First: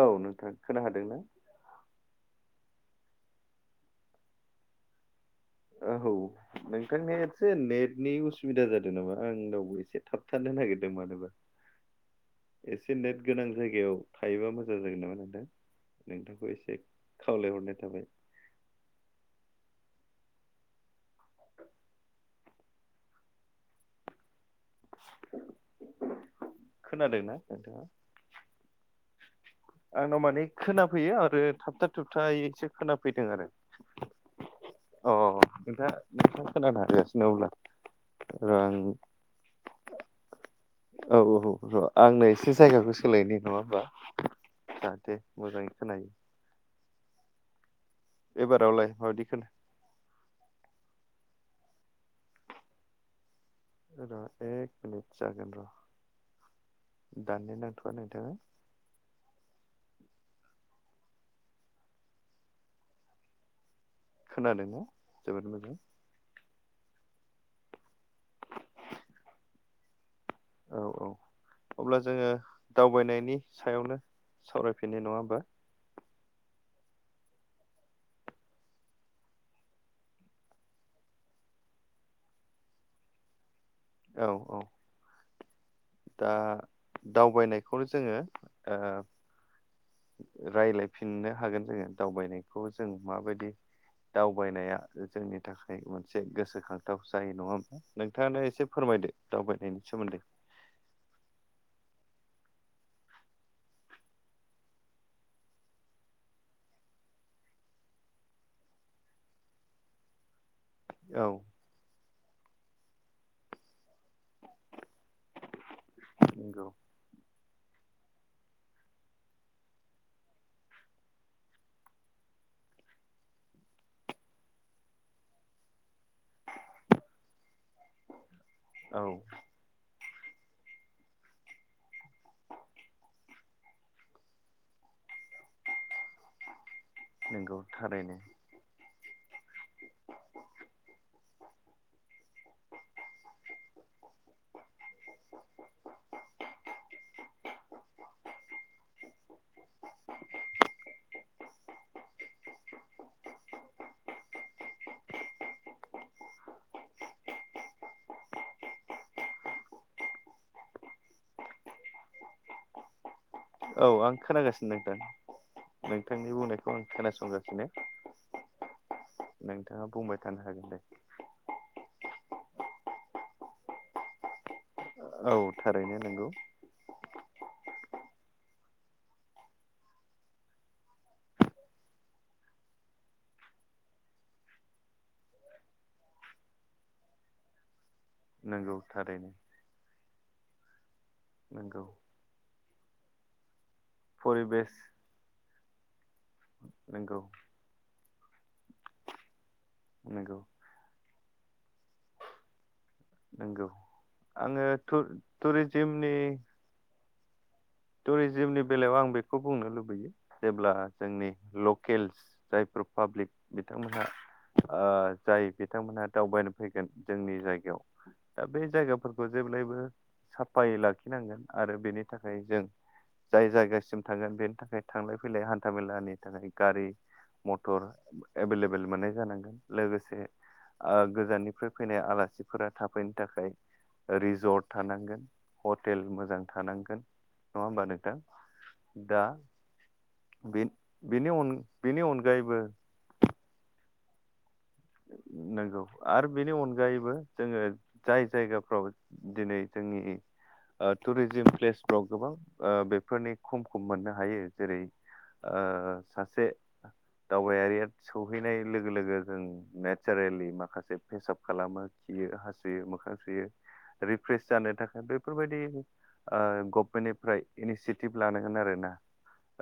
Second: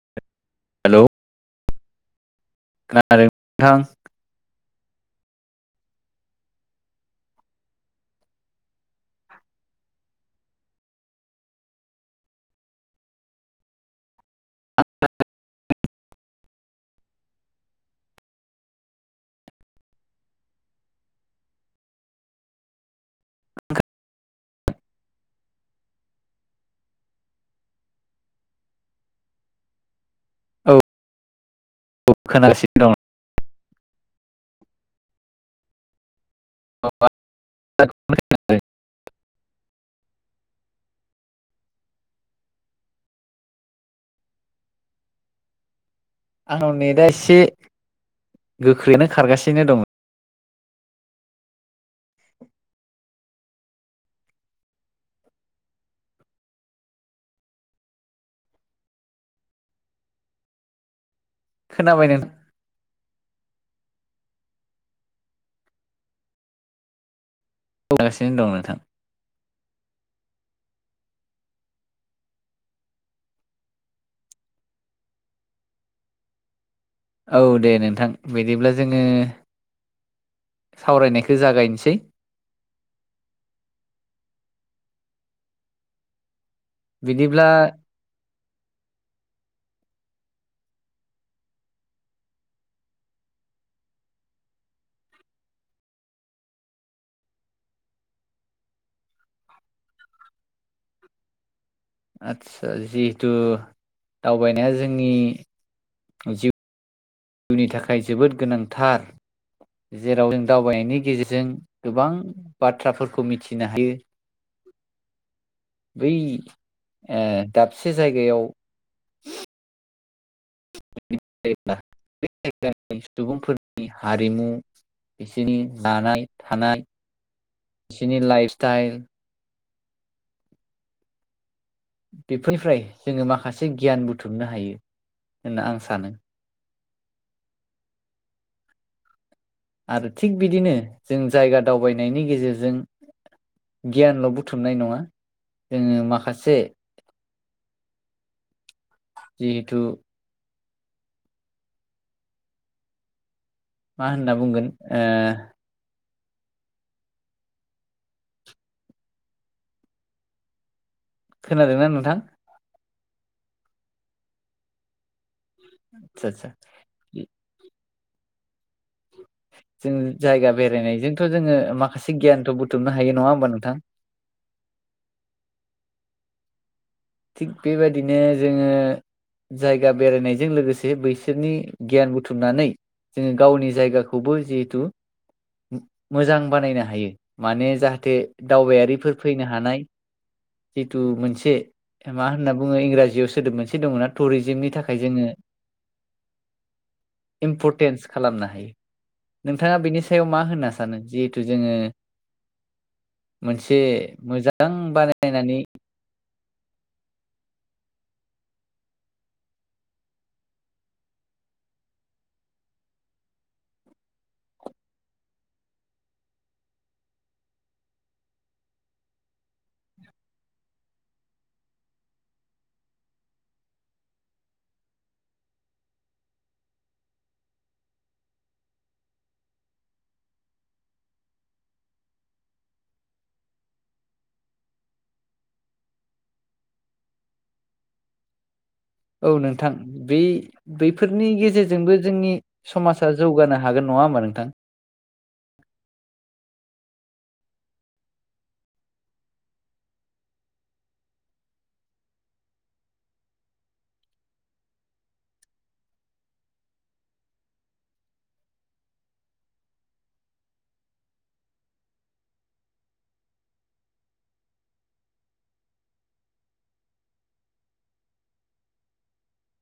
औ नोंथां हेलौ खोनादों ना खोनादों नोंथां औ नोंथांनि एसे नेटनि उसुबिदा जादों नामा आं रावबो एसे थाबथानो नागिरदों मानोबा एसे नेट गोनां जायगायाव थायोबा मोजां जागोन नामा नोंथां नोंथांखौ एसे खावलायहरनाय थाबाय [inaudible] खोनादोंना नोंथांङा आंनाव माने औ खोनाफैयो आरो थाबथा औ थुबथसे खोनागासिनो खोनाफैदों आरो। अ अ नोंथाङा नोंथा खोनानो दं हागासिनो अब्ला र' आं। औ औ औ औ आंनो एसे जायगाखौ सोलायनि नङा होमबा जाहाथे मोजाङै खोनायो आंना नेदा एसे एबारावलाय गोख्रैनो माबायदि खोना खारगासिनो दङ। र' एक मिनिट जागोन र' दाननो नांथ'वा नोंथाङा। खोनाबाय नोंथां खोनादों ना जोबोद मोजां सगासिनो दं नोंथां औ-औ अब्ला जोङो दावबायनायनि सायावनो सावरायफिननि नङा होमबा। औ दे नोंथां बिदिब्ला जोङो सावरायनायखौ जागायनोसै औ-औ दा बिदिब्ला दावबायनायखौनो जोङो ओ रायलायफिननो हागोन जोङो दावबायनायखौ जों माबायदि दावबायनाया जोंनि थाखाय मोनसे गोसोखांथाव जायो नङा नोंथाङानो एसे फोरमाय बायदि दावबायनायनि सोमोन्दै आदसा जिहेथु दावबायनाया जोंनि जिउ जिउनि थाखाय जोबोद गोनांथार जेराव जों दावबायनायनि औ गेजेरजों गोबां बाथ्राफोरखौ मिथिनो हायो। बै नंगौ ओ दाबसे जायगायाव [unintelligible] बिसोरनि जानाय थानाय बिसिनि लाइफ औ टाइल [inaudible] बेफोरनिफ्राय जोङो माखासे गियान बुथुमनो हायो होनना आं सानो। औ थारैनो आरो थिग बिदिनो जों जायगा दावबायनायनि गेजेरजों गियानल' बुथुमनाय नङा जोङो माखासे। जिहेथु मा होनना बुंगोन ओ खोनादोंना नोंथां? औ आं खोनागासिनो नोंथां आदसा नोंथांनि आदसा बुंनायखौ आं खोनासंगासिनो नोंथाङा जों बुंबाय थानो जायगा हागोन दे बेरायनायजोंथ' जोङो माखासे गियान थ' बुथुमनो हायो नङा होमबा नोंथां औ थारैनो नंगौ थिग बेबायदिनो जोङो जायगा बेरायनायजों लोगोसे बैसोरनि गियान बुथुमनानै जोङो गावनि जायगाखौबो जिहेथु मोजां बानायनो हायो। माने जाहाथे नंगौ दावबायारिफोर थारैनो फैनो हानाय जिथु मोनसे नंगौ। मा होनना बुङो इंराजियाव सोदोब मोनसे दङ ना परिबेस टुरिजिमनि थाखाय जोङो नंगौ इम्पर्टेन्स खालामनो हायो नोंथाङा बेनि सायाव नंगौ मा होनना सानो जिहेथु जोङो नंगौ मोनसे मोजां आङो बानायनानै टुरिजिमनि टुरिजिमनि बेलायाव आं बेखौ बुंनो लुबैयो जेब्ला जोंनि लकेल्स जाय रिपाब्लिक बिथांमोनहा ओ-जाय बिथांमोनहा दावबायनो फैगोन जोंनि जायगायाव दा बे जायगाफोरखौ जों जेब्लायबो साफायै लाखिनांगोन आरो बेनि थाखाय जों जाय जायगासिम थांगोन बेनि थाखाय थांलाय फैलाय हान्था बेलानि थाखाय गारि मटर एभेलेबेल मोननाय जानांगोन लोगोसे ओ गोजाननिफ्राय फैनाय आलासिफोरा थाफैनो थाखाय रिजर्ट थानांगोन हटेल मोजां थानांगोन नङा होमबा नोंथां? दा औ नोंथां बे बेनि बैफोरनि अन गेजेरजोंबो बेनि जोंनि अनगायैबो समाजा जौगानो हागोन नङा होमबा नोंथां? [inaudible] नांगौ आरो बेनि अनगायैबो जोङो जाय जायगाफ्राव दिनै जोंनि ओ- टुरिजिम प्लेसफोराव गोबां ओ-बेफोरनि खमखौ मोननो हायो। जेरै - ओ सासे दावबायारिया सहैनाय लोगो लोगो जों नेचारेलि माखासे फेसप खालामो खियो हासुयो मोखां सुयो रिफ्र्रेस जानो थाखाय बेफोरबायदि ओ गभमेन्टनिफ्राय इनिसियेटिभ लानांगोन आरोना।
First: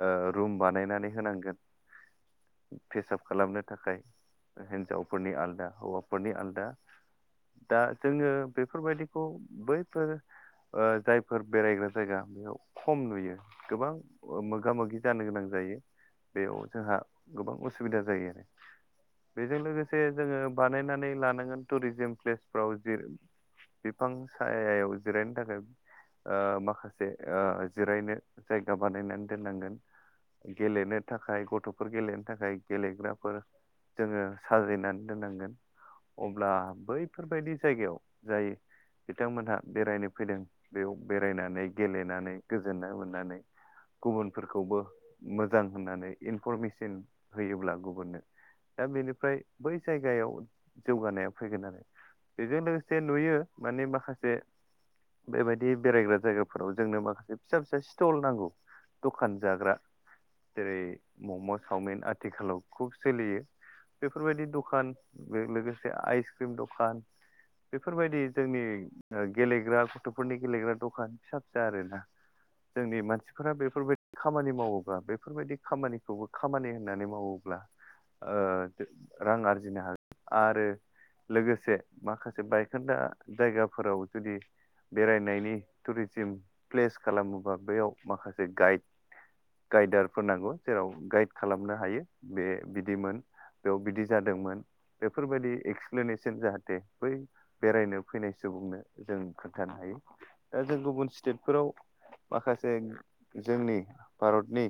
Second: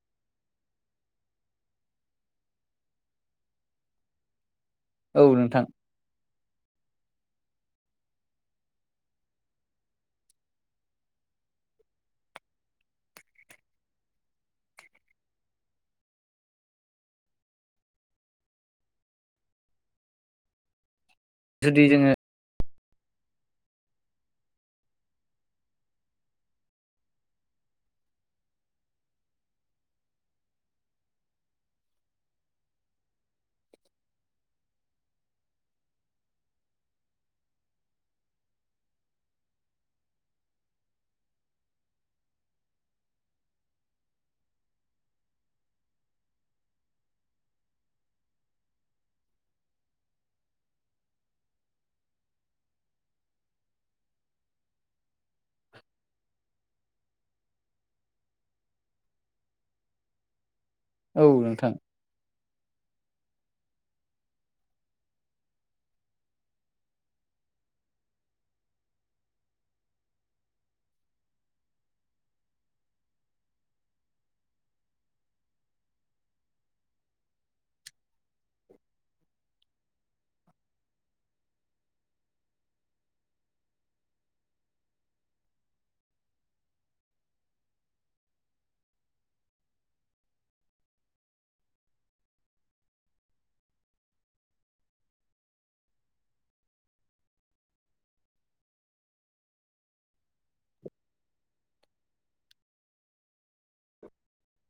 ओ रुम बानायनानै होनांगोन फेसाब खालामनो थाखाय। औ हौवाफोरनि नोंथां आलदा हौवाफोरनि आलदा। दा जोङो बेफोरबायदिखौ बैफोर ओ जायफोर बेरायग्रा जायगा बेयाव खम नुयो गोबां मोगा मोगि जानो गोनां जायो [unintelligible] बेयाव जोंहा गोबां उसुबिदा जायो आरो बेजों लोगो एसे जोङो बानायनानै लानांगोन जुदि जोङो टुरिजिम प्लेस फोराव जे बिफां सायायाव जिरायनो थाखाय ओ माखासे ओ जिरायनो जायगा बानायनानै दोननांगोन। गेलेनो थाखाय गथ'फोर गेलेनो थाखाय गेलेग्राफोर जोङो साजायनानै दोननांगोन अब्ला बैफोरबायदि जायगायाव जाय बिथांमोनहा बेरायनो फैदों बेयाव बेरायनानै गेलेनानै गोजोननाय मोननानै गुबुनफोरखौबो मोजां होननानै इनफरमेसन होयोब्ला गुबुननो दा बेनिफ्राय बै जायगायाव जौगानाया फैगोन आरो। बेजों लोगोसे नुयो माने माखासे बेबायदि दखान जाग्रा जेरै औ मम' नोंथां सावमिन आथिखालाव खुब सोलियो। बेफोरबायदि दखान लोगोसे आइस क्रिम दखान बेफोरबायदि जोंनि ओ गेलेग्रा गथ'फोरनि गेलेग्रा दखान फिसा फिसा आरोना जोंनि मानसिफोरा बेफोरबायदि खामानि मावोब्ला बेफोरबायदि खामानिखौबो खामानि होननानै मावो [unintelligible] ओ रां आरजिनो हागोन आरो लोगोसे माखासे बायखोन्दा जायगाफोराव जुदि बेरायनायनि टुरिजिम प्लेस खालामोबा बेयाव माखासे गाइड गाइदारफोर नांगौ जेराव गाइड खालामनो हायो बे बिदिमोन बेयाव बिदि जादोंमोन बेफोरबायदि एक्सप्लेनेसन जाहाथे बै बेरायनो फैनाय सुबुं बुंनो जों खोन्थानो हायो दा जों गुबुन स्टेटफोराव माखासे जोंनि भारतनि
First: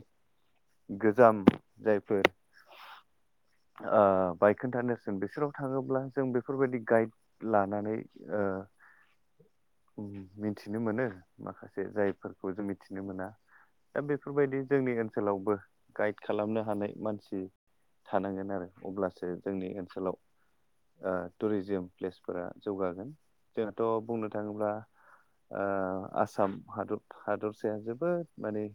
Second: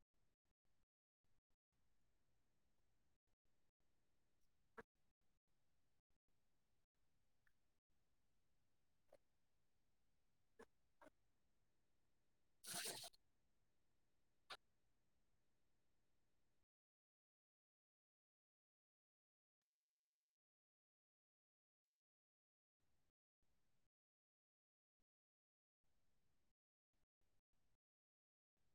गोजाम जायफोर ओ बाइक खोन्थानेसन बिसोराव थाङोब्ला जों बेफोरबायदि गाइड लानानै ओ मिथिनो मोनो माखासे जायफोरखौ जों मिथिनो मोना। दा बेफोरबायदि जोंनि ओनसोलावबो गाइड खालामनो हानाय मानसि थानांगोन आरो अब्लासो जोंनि ओनसोलाव ओ टुरिजियोम प्लेसफोरा जौगागोन जोंहाथ' बुंनो थाङोब्ला ओ आसाम हादर हादरसाया जोबोद माने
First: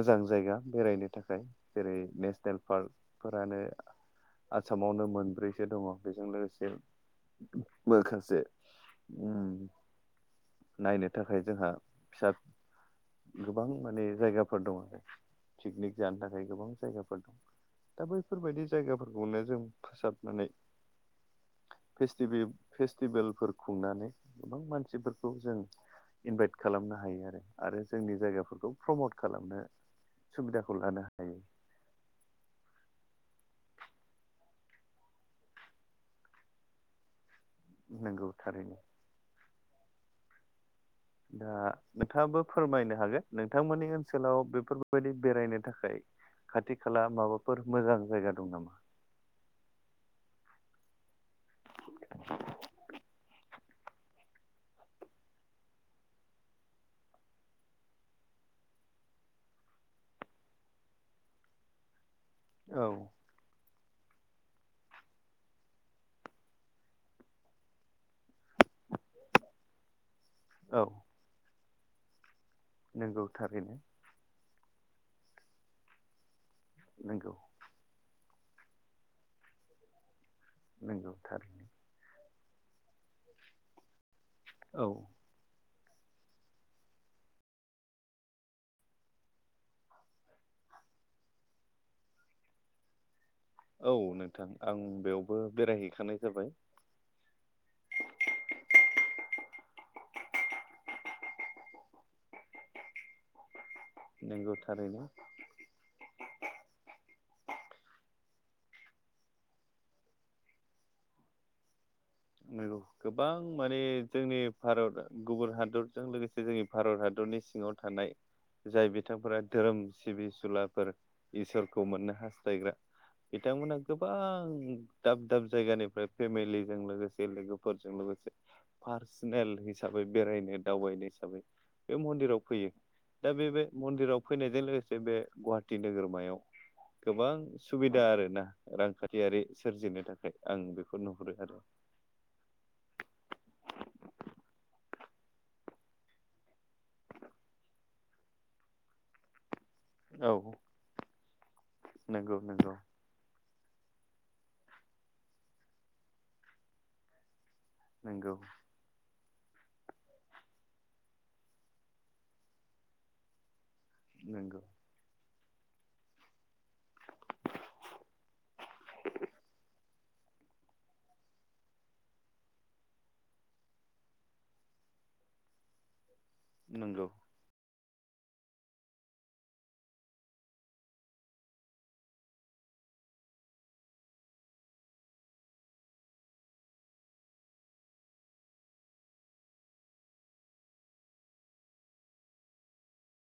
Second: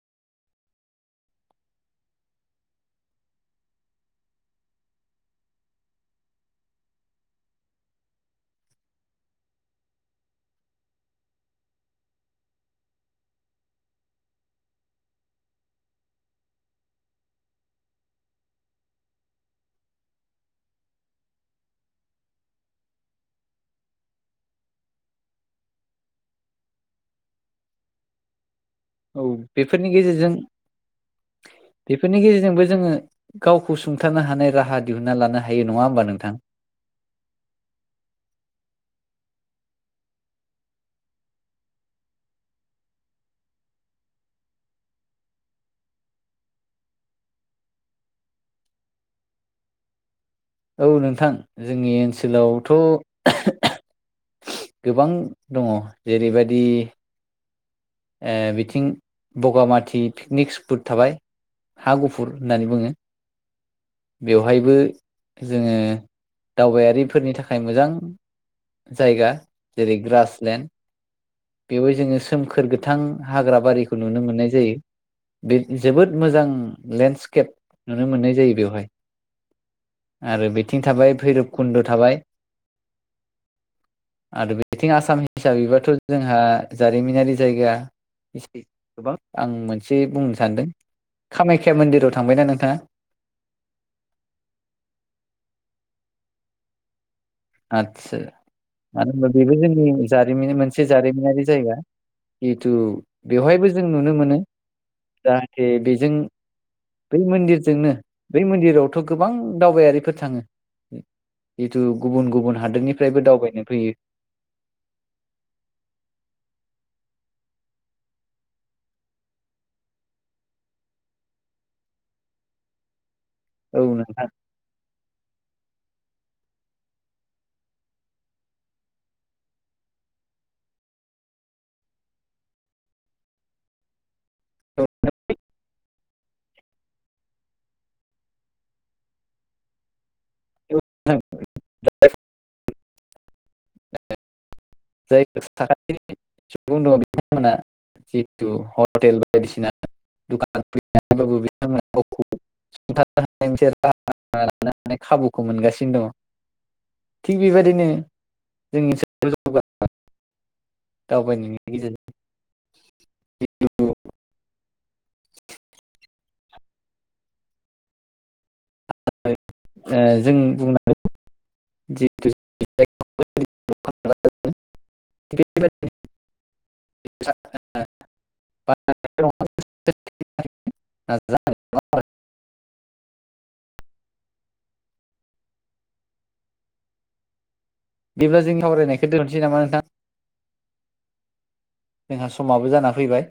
मोजां जायगा बेरायनो थाखाय जेरै नेसनेल पार्कफोरानो आसामावनो मोनब्रैसो दङ बेजों लोगोसे माखासे उम नायनो थाखाय जोंहा फिसा गोबां माने जायगाफोर दंङ पिकनिक जानो थाखाय गोबां जायगाफोर दा बैफोरबायदि जायगाफोरखौनो जों फोसाबनानै फेस्टिभि फेस्टिभेलफोर खुंनानै गोबां मानसिफोरखौ जों इनभाइट खालामनो हायो आरो आरो जोंनि जायगाफोरखौ प्रमट औ खालामनो बेफोरनि गेजेरजों सुबिदाखौ लानो हायो बेफोरनि गेजेरजोंबो जोङो गावखौ सुंथानो हानाय राहा दिहुनना लानो हायो नङा होमबा नोंथां। नंगौ थारैनो दा नोंथाङाबो फोरमायनो हागोन नोंथांमोननि ओनसोलाव बेफोरबायदि बेरायनो थाखाय खाथि खाला माबाफोर मोजां जायगा दं नामा औ नोंथां जोंनि ओनसोलावथ' गोबां दङ जेरैबायदि ओ बिथिं बगामाथि पिकनिक स्पट थाबाय हा गुफुं गुफुर होननानै बुङो। औ बेवहायबो जोङो दावबायारिफोरनि थाखाय मोजां जायगा जेरै ग्रास औ बेवहाय जोङो सोमखोर गोथां नंगौ हाग्रा थारैनो बारिखौ नुनो मोननाय जोबोद मोजां नंगौ लेणडस्केप नुनो मोननाय जायो बेवहाय आरो बिथिं नंगौ थाबाय भैरब थारैनो कुन्द' थाबाय आरो औ बेथिं आसाम हिसाबैबाथ' जोंहा जारिमिनारि जायगा एसे गोबां आं मोनसे बुंनो सानदों। कामाख्या मन्दिराव थांबायना नोंथाङा औ नोंथां आं बेयावबो बेरायहैखानाय जाबाय। आतसा मानो होनबा बेबो जोंनि जारिमिन मोनसे जारिमिनारि जायगा जिथु बेवहायबो जों नुनो मोनो नंगौ थारैनो जाहाथे बै मन्दिरावथ' गोबां दावबायारिफोर थाङो जिथु नंगौ गोबां माने जोंनि भारत गुबुन हादरजों लोगोसे जोंनि भारत हा हादरनि सिङाव थानाय जाय बिथांफोरा धोरोम सिबिसुलाफोर इसोरखौ मोननो हास्थायग्रा बिथांमोना औ गोबां नोंथां दाब दाब जायगानिफ्राय फेमिलिजों लोगोस लोगोफोरजों लोगोसे पारस्नेल हिसाबै बेरायनो दावबायनो हिसाबै बे राव फैयो दा बे बे मन्दिराव फैनायजों लोगोसे बे गुवाहाटि नोगोराव गोबां सुबिदा आरोना रांखान्थियारि सोरजिनो थाखाय आं बेखौ जाय नुहुरो आरो। [unintelligible] [unintelligible] जायफोर साखाथि सुबुं दङ बिथांमोना जिथु हटेल बायदिसिना [unintelligible] औ नंगौ नंगौ मोनसे राहा लानो हानाय खाबुखौ मोनगासिनो दङ। बेबायदिनो नंगौ जोंनि गोबां दावबायनायनि गेजेरजों [unintelligible] नोंगौ। [unintelligible] जों बुंनानै जिथु [unintelligible] [unintelligible] नोंगौ। [unintelligible] [inaudible] बिदिब्ला जों सावरायनायखौ दोननोसै नामा नोंथां? जोंहा समाबो जाना फैबाय।